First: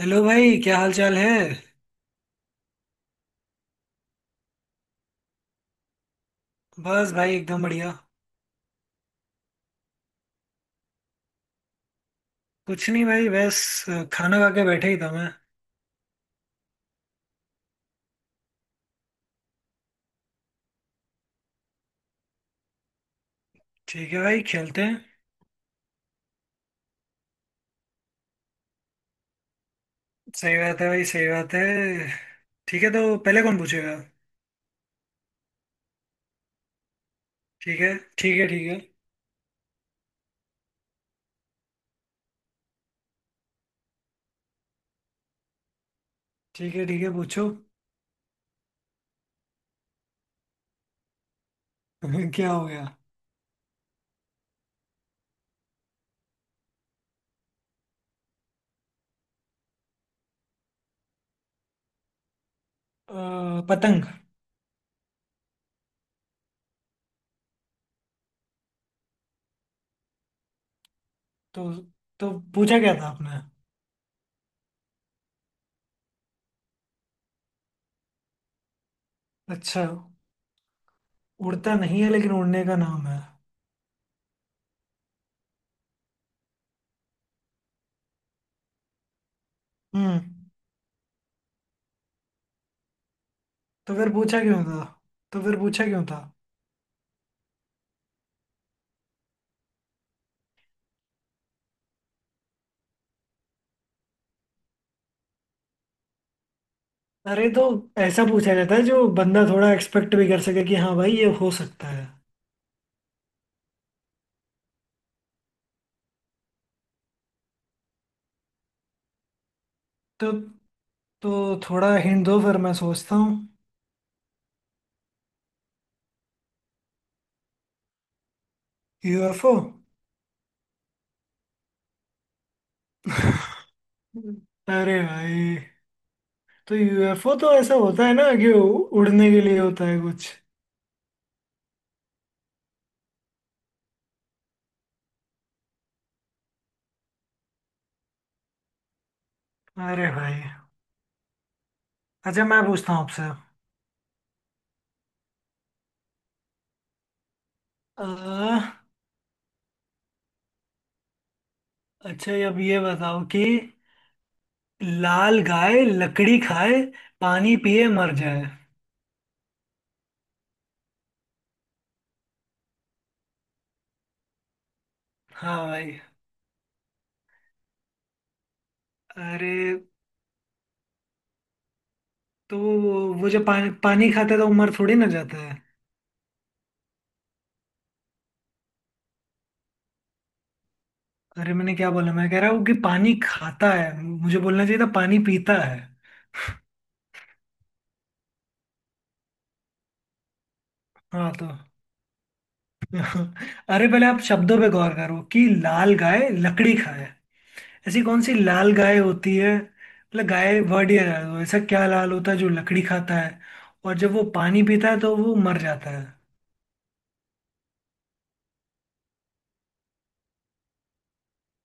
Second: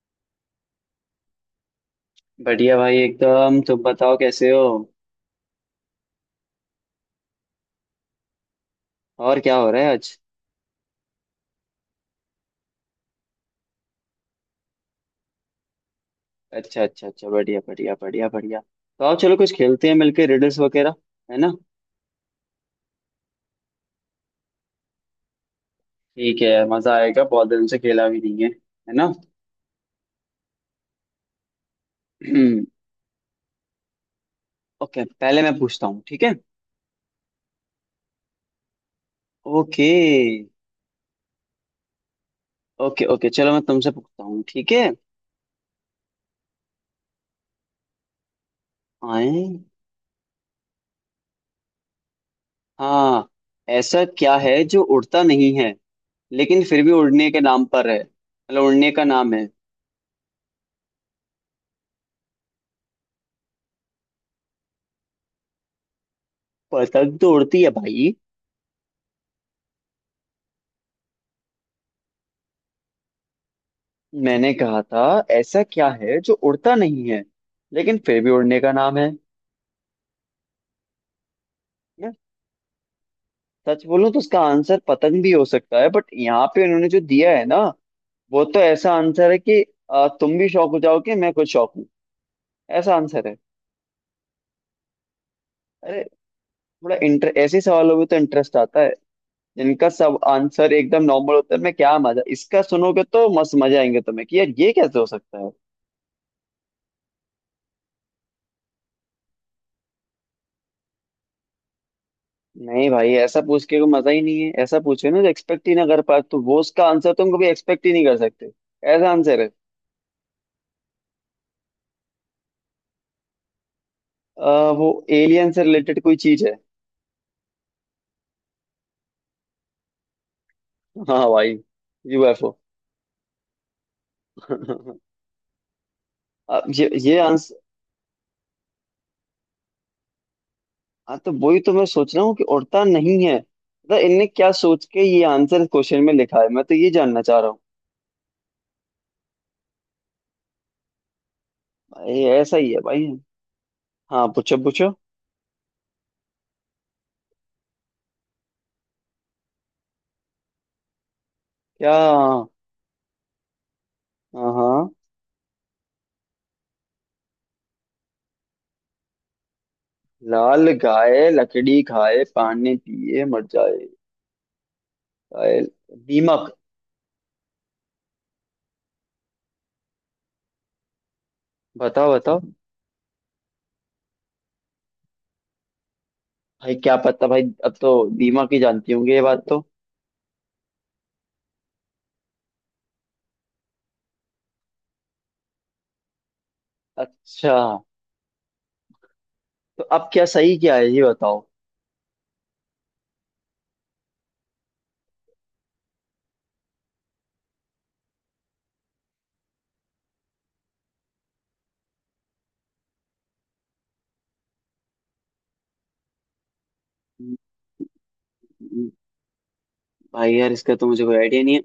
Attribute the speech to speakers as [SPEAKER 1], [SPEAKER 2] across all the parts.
[SPEAKER 1] Hello भाई क्या हाल चाल है।
[SPEAKER 2] बढ़िया भाई एकदम। तुम बताओ कैसे हो।
[SPEAKER 1] बस भाई एकदम बढ़िया।
[SPEAKER 2] और क्या हो रहा है आज।
[SPEAKER 1] कुछ नहीं भाई बस। खाना खा के बैठे ही था मैं।
[SPEAKER 2] अच्छा अच्छा अच्छा, बढ़िया बढ़िया बढ़िया बढ़िया। तो आओ चलो कुछ खेलते हैं मिलके रिडल्स वगैरह, है ना।
[SPEAKER 1] ठीक है भाई खेलते हैं।
[SPEAKER 2] ठीक है यार, मजा आएगा, बहुत दिन से खेला भी नहीं है, है ना।
[SPEAKER 1] सही बात है भाई सही बात है। ठीक है तो पहले कौन पूछेगा।
[SPEAKER 2] ओके, पहले मैं पूछता हूँ, ठीक है।
[SPEAKER 1] ठीक है ठीक है। ठीक है
[SPEAKER 2] ओके ओके ओके, चलो मैं तुमसे पूछता हूँ, ठीक है।
[SPEAKER 1] ठीक है ठीक है पूछो।
[SPEAKER 2] आए।
[SPEAKER 1] क्या हो गया।
[SPEAKER 2] हाँ, ऐसा क्या है जो उड़ता नहीं है लेकिन फिर भी उड़ने के नाम पर है, मतलब उड़ने का नाम है।
[SPEAKER 1] पतंग।
[SPEAKER 2] पतंग तो उड़ती है भाई।
[SPEAKER 1] तो तो पूछा क्या था आपने।
[SPEAKER 2] मैंने कहा था, ऐसा क्या है जो उड़ता नहीं है लेकिन फिर भी उड़ने का नाम है।
[SPEAKER 1] अच्छा। उड़ता नहीं है
[SPEAKER 2] मैं
[SPEAKER 1] लेकिन उड़ने का नाम है।
[SPEAKER 2] सच बोलूं तो उसका आंसर पतंग भी हो सकता है, बट यहाँ पे उन्होंने जो दिया है ना, वो तो ऐसा आंसर है कि
[SPEAKER 1] हम्म।
[SPEAKER 2] तुम भी शौक हो जाओगे, मैं खुद शौक हूँ। ऐसा आंसर है।
[SPEAKER 1] तो फिर पूछा क्यों था। तो फिर पूछा
[SPEAKER 2] अरे,
[SPEAKER 1] क्यों था।
[SPEAKER 2] थोड़ा इंटर ऐसे सवालों में तो इंटरेस्ट आता है। जिनका सब आंसर एकदम नॉर्मल होता है, मैं क्या मजा, इसका सुनोगे तो मस्त मजा आएंगे तुम्हें कि यार ये कैसे हो सकता है।
[SPEAKER 1] अरे तो ऐसा पूछा जाता है जो बंदा थोड़ा एक्सपेक्ट भी कर सके कि हाँ भाई ये हो सकता है।
[SPEAKER 2] नहीं भाई, ऐसा पूछ के कोई मजा ही नहीं है, ऐसा पूछे ना जो एक्सपेक्ट ही ना कर पाए तो वो उसका आंसर तुम कभी एक्सपेक्ट ही नहीं कर सकते। ऐसा आंसर है।
[SPEAKER 1] तो तो थोड़ा हिंट दो फिर मैं सोचता हूँ।
[SPEAKER 2] अ, वो एलियन से रिलेटेड कोई चीज है।
[SPEAKER 1] यूएफओ।
[SPEAKER 2] हाँ भाई, यूएफओ। अब
[SPEAKER 1] अरे भाई। तो
[SPEAKER 2] ये
[SPEAKER 1] यूएफओ तो
[SPEAKER 2] आंसर।
[SPEAKER 1] ऐसा होता है ना कि उड़ने के लिए होता है कुछ।
[SPEAKER 2] हाँ, तो वही तो मैं सोच रहा हूँ कि उड़ता नहीं है, मतलब इनने क्या सोच के ये आंसर क्वेश्चन में लिखा है, मैं तो ये जानना चाह रहा हूँ।
[SPEAKER 1] अरे भाई।
[SPEAKER 2] भाई
[SPEAKER 1] अच्छा
[SPEAKER 2] ऐसा
[SPEAKER 1] मैं
[SPEAKER 2] ही है
[SPEAKER 1] पूछता हूँ
[SPEAKER 2] भाई।
[SPEAKER 1] आपसे।
[SPEAKER 2] हाँ पूछो पूछो।
[SPEAKER 1] आ,
[SPEAKER 2] क्या,
[SPEAKER 1] अच्छा
[SPEAKER 2] हाँ।
[SPEAKER 1] अब ये बताओ कि
[SPEAKER 2] हाँ,
[SPEAKER 1] लाल गाय लकड़ी खाए पानी पिए मर जाए।
[SPEAKER 2] लाल गाय लकड़ी खाए पानी पिए मर जाए।
[SPEAKER 1] हाँ
[SPEAKER 2] गाय-
[SPEAKER 1] भाई।
[SPEAKER 2] दीमक।
[SPEAKER 1] अरे
[SPEAKER 2] बताओ बताओ।
[SPEAKER 1] तो वो जो पानी पानी खाता है तो वो मर थोड़ी ना जाता है।
[SPEAKER 2] भाई क्या पता भाई, अब तो दिमाग ही जानती होंगे ये बात तो।
[SPEAKER 1] अरे मैंने क्या बोला मैं कह रहा हूँ कि पानी खाता है मुझे बोलना चाहिए था पानी पीता है।
[SPEAKER 2] अच्छा, तो अब क्या सही क्या है ये
[SPEAKER 1] हाँ
[SPEAKER 2] बताओ।
[SPEAKER 1] तो। अरे पहले आप शब्दों पे गौर करो कि लाल गाय लकड़ी खाए। ऐसी कौन सी लाल गाय होती है मतलब गाय वर्ड ही है ऐसा क्या लाल होता है जो लकड़ी खाता है। और जब वो पानी पीता है तो वो मर जाता है।
[SPEAKER 2] हम्म, भाई यार इसका तो मुझे कोई आइडिया नहीं है।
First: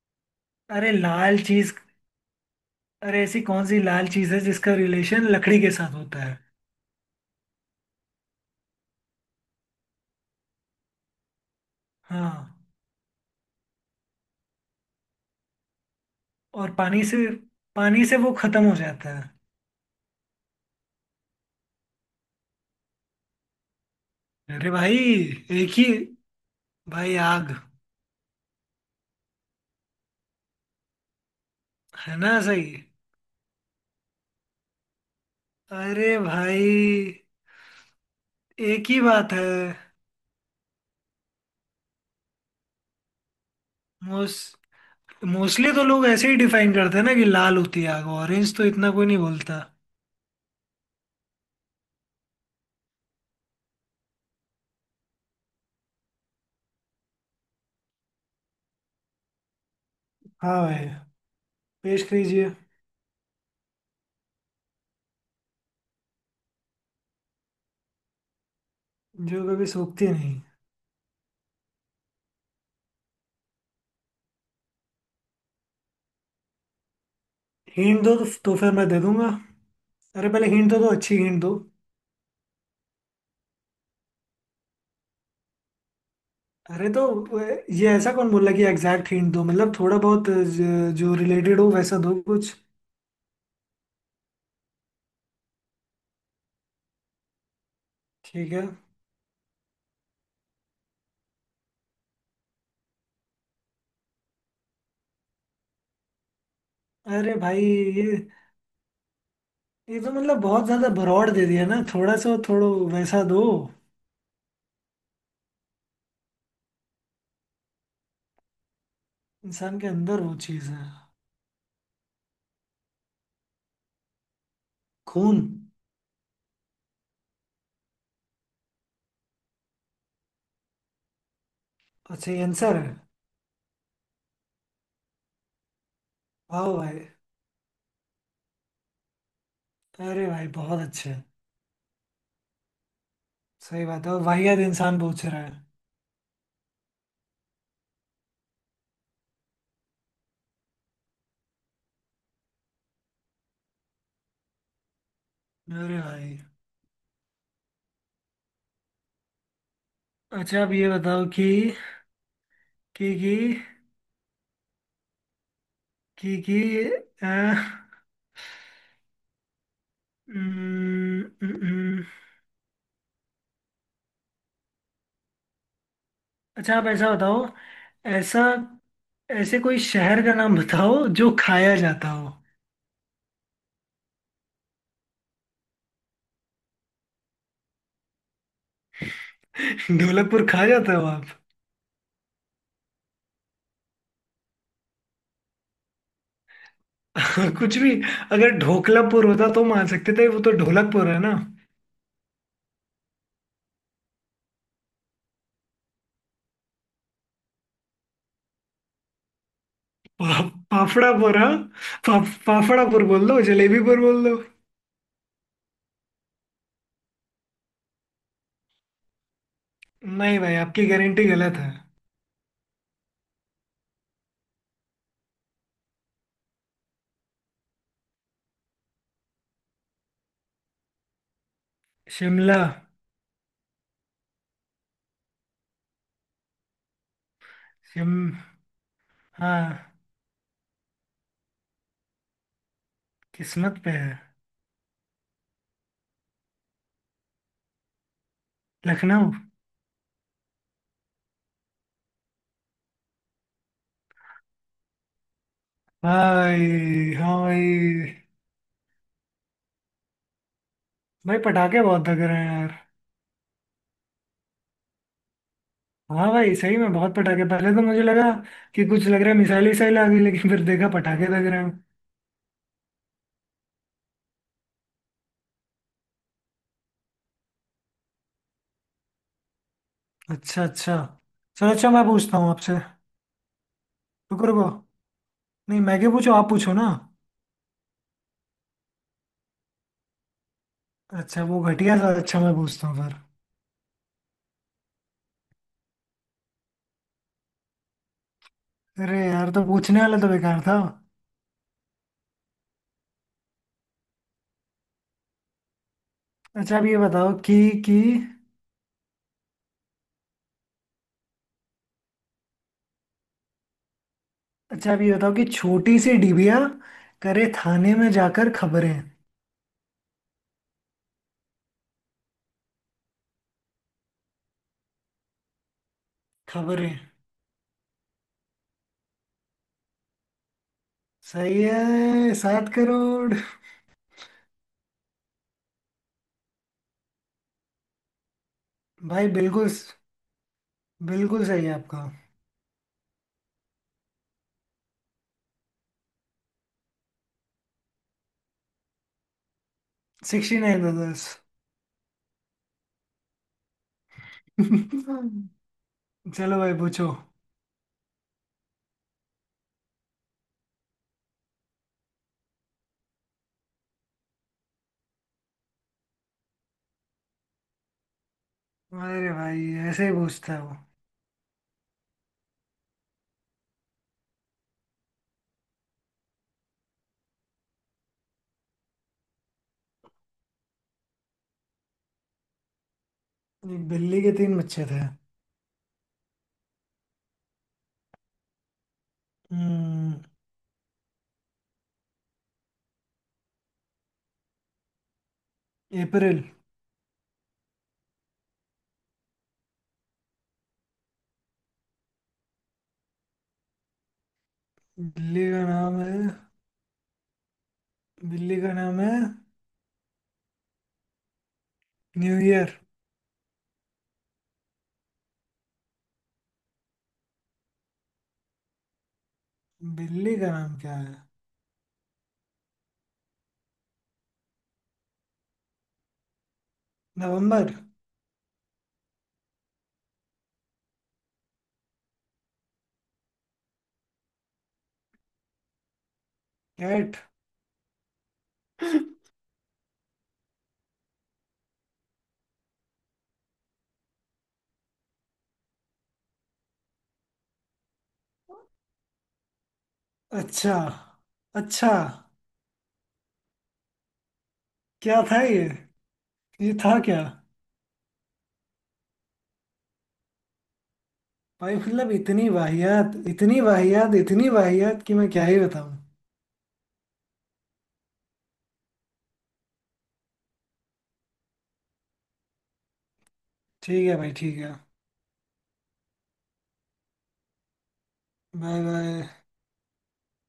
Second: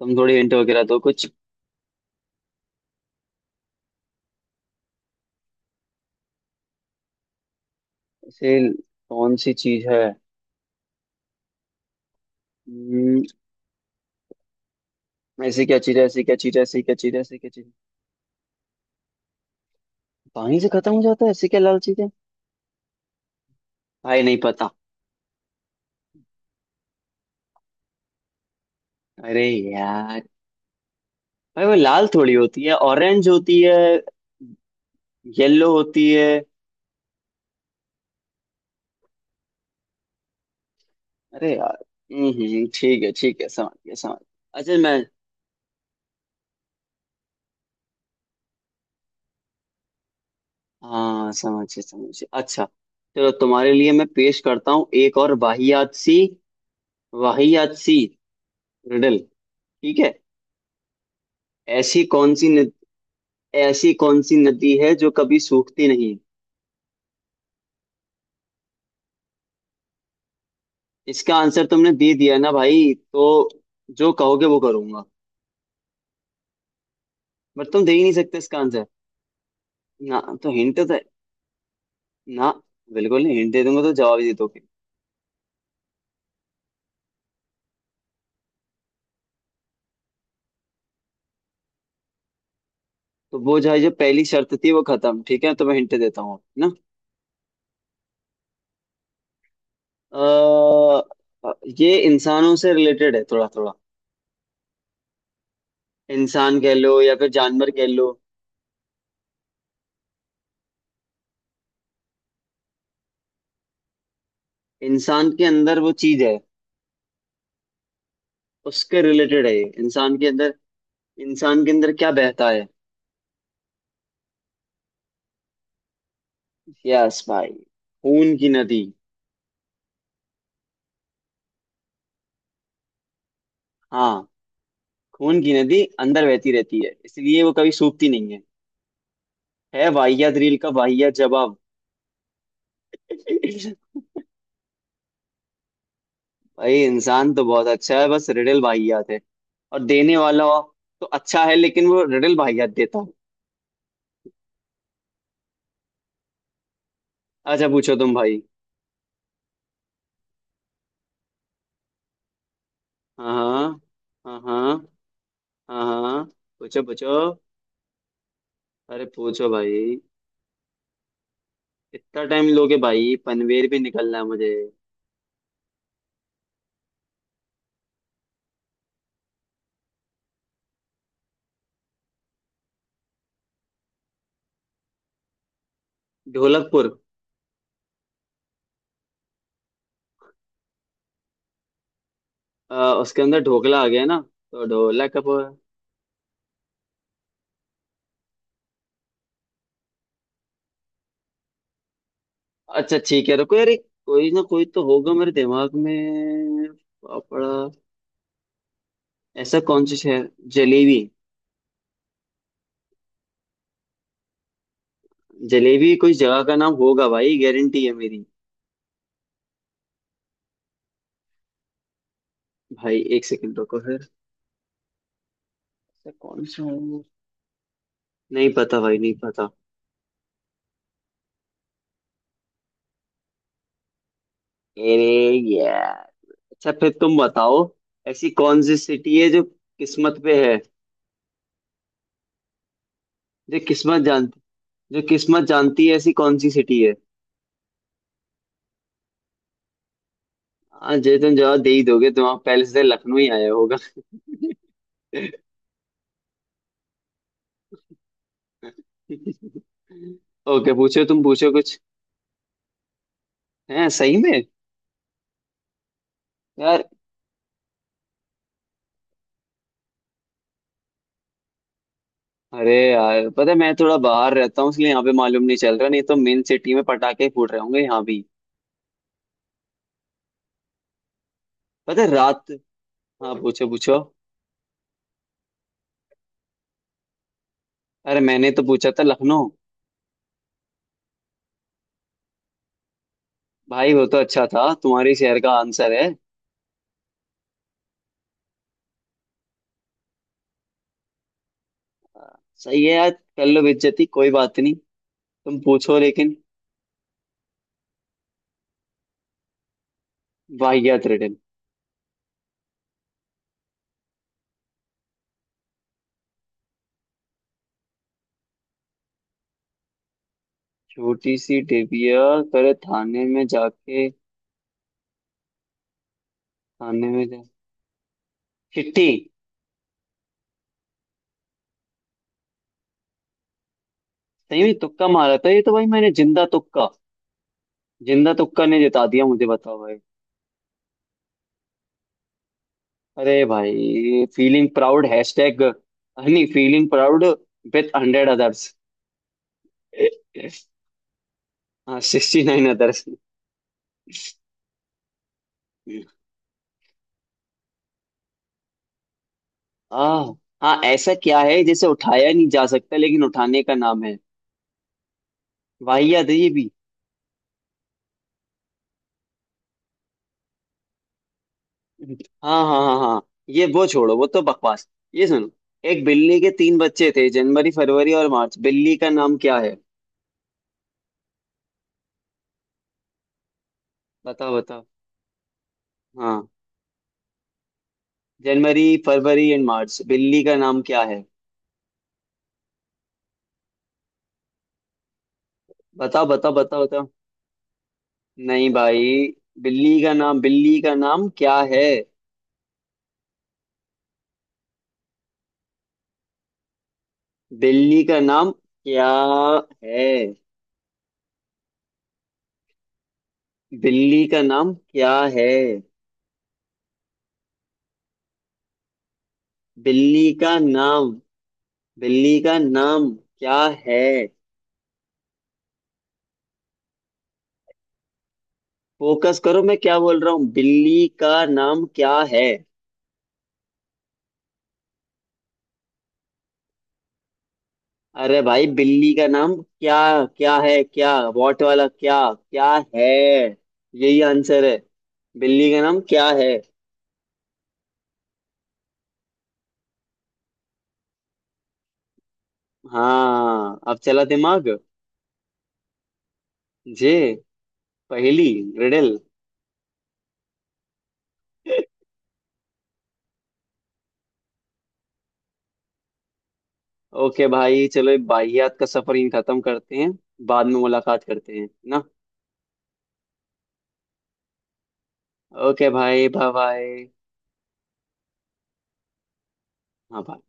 [SPEAKER 2] तुम थोड़ी हिंट वगैरह
[SPEAKER 1] अरे
[SPEAKER 2] दो कुछ।
[SPEAKER 1] लाल चीज। अरे ऐसी कौन सी लाल चीज है जिसका रिलेशन लकड़ी के साथ होता है।
[SPEAKER 2] ऐसे कौन सी चीज है।
[SPEAKER 1] हाँ।
[SPEAKER 2] हम्म, ऐसी क्या चीज है, ऐसी क्या चीज है,
[SPEAKER 1] और
[SPEAKER 2] ऐसी क्या
[SPEAKER 1] पानी
[SPEAKER 2] चीज
[SPEAKER 1] से
[SPEAKER 2] है, ऐसी क्या चीज है।
[SPEAKER 1] पानी से वो खत्म हो जाता है।
[SPEAKER 2] पानी से खत्म हो जाता है, ऐसी क्या लाल चीज है। भाई नहीं पता।
[SPEAKER 1] अरे भाई एक ही। भाई आग।
[SPEAKER 2] अरे यार, भाई वो लाल
[SPEAKER 1] है ना
[SPEAKER 2] थोड़ी होती
[SPEAKER 1] सही।
[SPEAKER 2] है, ऑरेंज होती है, येलो होती
[SPEAKER 1] अरे
[SPEAKER 2] है।
[SPEAKER 1] भाई एक ही बात है।
[SPEAKER 2] अरे यार। ठीक है ठीक है, समझ गया समझ
[SPEAKER 1] मोस
[SPEAKER 2] गया। अच्छा मैं।
[SPEAKER 1] मोस्टली तो लोग ऐसे ही डिफाइन करते हैं ना कि लाल होती है आग ऑरेंज तो इतना कोई नहीं बोलता।
[SPEAKER 2] हाँ समझिए समझिए। अच्छा, चलो तुम्हारे लिए मैं पेश करता हूँ एक और वाहियात सी रिडल, ठीक है।
[SPEAKER 1] हाँ भाई।
[SPEAKER 2] ऐसी
[SPEAKER 1] पेश
[SPEAKER 2] कौन सी
[SPEAKER 1] कीजिए।
[SPEAKER 2] ऐसी कौन सी नदी है जो कभी सूखती नहीं।
[SPEAKER 1] जो कभी सूखती नहीं।
[SPEAKER 2] इसका आंसर तुमने दे दिया ना भाई, तो जो कहोगे वो करूंगा, बट तुम दे ही
[SPEAKER 1] हिंट
[SPEAKER 2] नहीं
[SPEAKER 1] दो तो,
[SPEAKER 2] सकते
[SPEAKER 1] तो
[SPEAKER 2] इसका
[SPEAKER 1] फिर
[SPEAKER 2] आंसर।
[SPEAKER 1] मैं दे दूंगा।
[SPEAKER 2] ना
[SPEAKER 1] अरे पहले
[SPEAKER 2] तो
[SPEAKER 1] हिंट
[SPEAKER 2] हिंट
[SPEAKER 1] दो तो
[SPEAKER 2] तो
[SPEAKER 1] दो, अच्छी हिंट दो।
[SPEAKER 2] ना, बिल्कुल नहीं, हिंट दे दूंगा तो जवाब ही दे दोगे।
[SPEAKER 1] अरे तो ये ऐसा कौन बोला कि एग्जैक्ट हिंट दो मतलब थोड़ा बहुत जो रिलेटेड हो वैसा दो कुछ।
[SPEAKER 2] तो वो जो है जो पहली शर्त थी वो खत्म, ठीक है, तो मैं हिंट देता हूँ ना।
[SPEAKER 1] ठीक है।
[SPEAKER 2] अ, ये इंसानों से रिलेटेड है थोड़ा थोड़ा, इंसान कह लो या फिर
[SPEAKER 1] अरे भाई
[SPEAKER 2] जानवर कह
[SPEAKER 1] ये
[SPEAKER 2] लो।
[SPEAKER 1] ये तो मतलब बहुत ज्यादा भरौड़ दे दिया ना थोड़ा सा थोड़ो वैसा दो।
[SPEAKER 2] इंसान के अंदर वो चीज है, उसके रिलेटेड है ये।
[SPEAKER 1] इंसान के
[SPEAKER 2] इंसान
[SPEAKER 1] अंदर
[SPEAKER 2] के
[SPEAKER 1] वो
[SPEAKER 2] अंदर,
[SPEAKER 1] चीज है।
[SPEAKER 2] इंसान के अंदर क्या बहता है।
[SPEAKER 1] खून।
[SPEAKER 2] यस भाई, खून की नदी।
[SPEAKER 1] अच्छा ये आंसर है।
[SPEAKER 2] हाँ, खून की नदी अंदर बहती
[SPEAKER 1] वाह
[SPEAKER 2] रहती है,
[SPEAKER 1] भाई।
[SPEAKER 2] इसलिए वो कभी सूखती नहीं है। है
[SPEAKER 1] अरे
[SPEAKER 2] वाहियात
[SPEAKER 1] भाई
[SPEAKER 2] रील का
[SPEAKER 1] बहुत
[SPEAKER 2] वाहियात
[SPEAKER 1] अच्छे।
[SPEAKER 2] जवाब।
[SPEAKER 1] सही बात है और वाहियात इंसान पूछ रहा है।
[SPEAKER 2] भाई, इंसान तो बहुत अच्छा है, बस रिडल वाहियात है। और देने वाला तो अच्छा है लेकिन वो रिडल वाहियात देता है।
[SPEAKER 1] अरे भाई।
[SPEAKER 2] अच्छा पूछो तुम भाई।
[SPEAKER 1] अच्छा अब ये बताओ कि कि
[SPEAKER 2] हाँ हाँ हाँ हाँ हाँ,
[SPEAKER 1] कि
[SPEAKER 2] पूछो पूछो।
[SPEAKER 1] अ,
[SPEAKER 2] अरे पूछो भाई,
[SPEAKER 1] उम्म, उम्म, उम्म।
[SPEAKER 2] इतना टाइम लोगे भाई, पनवेल भी निकलना है मुझे।
[SPEAKER 1] अच्छा आप ऐसा बताओ। ऐसा ऐसे कोई शहर का नाम बताओ जो खाया जाता हो।
[SPEAKER 2] ढोलकपुर।
[SPEAKER 1] ढोलकपुर खा जाता हो आप।
[SPEAKER 2] अ, उसके अंदर ढोकला आ गया ना तो ढोलक कब।
[SPEAKER 1] कुछ भी। अगर ढोकलापुर होता तो मान सकते थे वो तो ढोलकपुर है ना।
[SPEAKER 2] अच्छा ठीक है, रुको यार, कोई ना कोई तो होगा मेरे दिमाग में। पापड़ा। ऐसा कौन सा शहर।
[SPEAKER 1] पा,
[SPEAKER 2] जलेबी।
[SPEAKER 1] पाफड़ापुर हाँ। पा, पाफड़ापुर बोल दो जलेबीपुर बोल दो।
[SPEAKER 2] जलेबी कोई जगह का नाम होगा भाई, गारंटी है मेरी।
[SPEAKER 1] नहीं भाई आपकी गारंटी गलत है।
[SPEAKER 2] भाई एक सेकंड रुको फिर, ऐसा कौन सा हो? नहीं पता भाई नहीं पता।
[SPEAKER 1] शिमला।
[SPEAKER 2] अरे यार। अच्छा फिर तुम बताओ,
[SPEAKER 1] शिम
[SPEAKER 2] ऐसी कौन सी सिटी है जो
[SPEAKER 1] हाँ
[SPEAKER 2] किस्मत पे है, जो
[SPEAKER 1] किस्मत पे
[SPEAKER 2] किस्मत,
[SPEAKER 1] है।
[SPEAKER 2] जो किस्मत जानती है, ऐसी कौन सी सिटी है।
[SPEAKER 1] लखनऊ।
[SPEAKER 2] हाँ जे तुम जवाब दे ही दोगे, तुम आप पहले से लखनऊ ही आया होगा।
[SPEAKER 1] भाई हाँ भाई।
[SPEAKER 2] ओके, पूछो तुम
[SPEAKER 1] भाई
[SPEAKER 2] पूछो कुछ।
[SPEAKER 1] पटाखे बहुत लग रहे हैं यार।
[SPEAKER 2] है, सही में।
[SPEAKER 1] हाँ भाई सही
[SPEAKER 2] यार,
[SPEAKER 1] में बहुत पटाखे पहले तो मुझे लगा कि कुछ लग रहा है मिसाइल विसाइल आ गई लेकिन फिर देखा पटाखे लग रहे हैं।
[SPEAKER 2] अरे यार पता है, मैं थोड़ा बाहर रहता हूँ इसलिए यहाँ पे मालूम नहीं चल रहा, नहीं तो मेन सिटी में पटाखे फूट रहे होंगे यहाँ भी।
[SPEAKER 1] अच्छा अच्छा। चलो अच्छा
[SPEAKER 2] पता
[SPEAKER 1] मैं
[SPEAKER 2] है
[SPEAKER 1] पूछता
[SPEAKER 2] रात।
[SPEAKER 1] हूँ आपसे।
[SPEAKER 2] हाँ पूछो पूछो।
[SPEAKER 1] रुको रुको। नहीं मैं क्या पूछूं आप पूछो ना।
[SPEAKER 2] अरे मैंने तो पूछा था लखनऊ।
[SPEAKER 1] अच्छा वो घटिया सा अच्छा मैं पूछता हूँ फिर।
[SPEAKER 2] भाई वो तो अच्छा था, तुम्हारे शहर का आंसर है।
[SPEAKER 1] अरे यार तो पूछने वाला तो बेकार था।
[SPEAKER 2] सही है यार, कर लो बेइज्जती, कोई बात नहीं, तुम पूछो लेकिन।
[SPEAKER 1] अच्छा अब ये बताओ कि।
[SPEAKER 2] वाहियात रिडल।
[SPEAKER 1] अच्छा अब ये बताओ कि छोटी सी डिबिया करे थाने में जाकर खबरें
[SPEAKER 2] छोटी सी टिबिया करे थाने में जाके,
[SPEAKER 1] खबरें
[SPEAKER 2] थाने में जा, चिट्ठी।
[SPEAKER 1] सही है 7 करोड़।
[SPEAKER 2] सही में तुक्का मारा था ये तो भाई, मैंने जिंदा तुक्का, जिंदा तुक्का ने जिता दिया
[SPEAKER 1] भाई
[SPEAKER 2] मुझे,
[SPEAKER 1] बिल्कुल।
[SPEAKER 2] बताओ भाई।
[SPEAKER 1] बिल्कुल सही है आपका।
[SPEAKER 2] अरे भाई, फीलिंग प्राउड हैशटैग नहीं, फीलिंग प्राउड विथ 100 अदर्स।
[SPEAKER 1] 69 10।
[SPEAKER 2] हाँ, 69 अदर्स।
[SPEAKER 1] चलो भाई पूछो।
[SPEAKER 2] आ। हाँ, ऐसा क्या है जिसे उठाया नहीं जा सकता लेकिन उठाने का नाम है। वाहियात है ये भी।
[SPEAKER 1] अरे भाई ऐसे ही पूछता है वो।
[SPEAKER 2] हाँ हाँ हाँ हाँ, ये वो छोड़ो, वो तो बकवास। ये सुनो, एक बिल्ली के तीन बच्चे थे, जनवरी फरवरी और मार्च, बिल्ली का नाम क्या है।
[SPEAKER 1] एक बिल्ली के
[SPEAKER 2] बताओ
[SPEAKER 1] तीन
[SPEAKER 2] बताओ।
[SPEAKER 1] बच्चे थे।
[SPEAKER 2] हाँ, जनवरी फरवरी एंड मार्च,
[SPEAKER 1] हम्म।
[SPEAKER 2] बिल्ली का नाम क्या है। बताओ
[SPEAKER 1] अप्रैल।
[SPEAKER 2] बताओ बताओ बताओ। नहीं भाई, बिल्ली का नाम, बिल्ली का नाम क्या है,
[SPEAKER 1] बिल्ली का नाम है।
[SPEAKER 2] बिल्ली का नाम
[SPEAKER 1] बिल्ली का नाम
[SPEAKER 2] क्या
[SPEAKER 1] है
[SPEAKER 2] है,
[SPEAKER 1] न्यू ईयर।
[SPEAKER 2] बिल्ली का नाम क्या है, बिल्ली
[SPEAKER 1] बिल्ली का
[SPEAKER 2] का
[SPEAKER 1] नाम क्या
[SPEAKER 2] नाम,
[SPEAKER 1] है।
[SPEAKER 2] बिल्ली का नाम क्या है।
[SPEAKER 1] नवंबर।
[SPEAKER 2] फोकस करो, मैं क्या बोल रहा हूँ, बिल्ली का नाम क्या है।
[SPEAKER 1] कैट।
[SPEAKER 2] अरे भाई, बिल्ली का नाम क्या, क्या है, क्या वॉट वाला क्या, क्या है, यही आंसर है, बिल्ली का नाम क्या है।
[SPEAKER 1] अच्छा अच्छा।
[SPEAKER 2] हाँ, अब चला दिमाग।
[SPEAKER 1] क्या था ये। ये था
[SPEAKER 2] जे
[SPEAKER 1] क्या।
[SPEAKER 2] पहेली, रिडल।
[SPEAKER 1] भाई मतलब इतनी वाहियात इतनी वाहियात इतनी वाहियात कि मैं क्या ही बताऊं।
[SPEAKER 2] ओके भाई, चलो बाहियात का सफर यहीं खत्म करते हैं, बाद में मुलाकात करते हैं ना।
[SPEAKER 1] ठीक है भाई ठीक है।
[SPEAKER 2] ओके भाई बाय बाय।
[SPEAKER 1] Bye bye.
[SPEAKER 2] हाँ bye।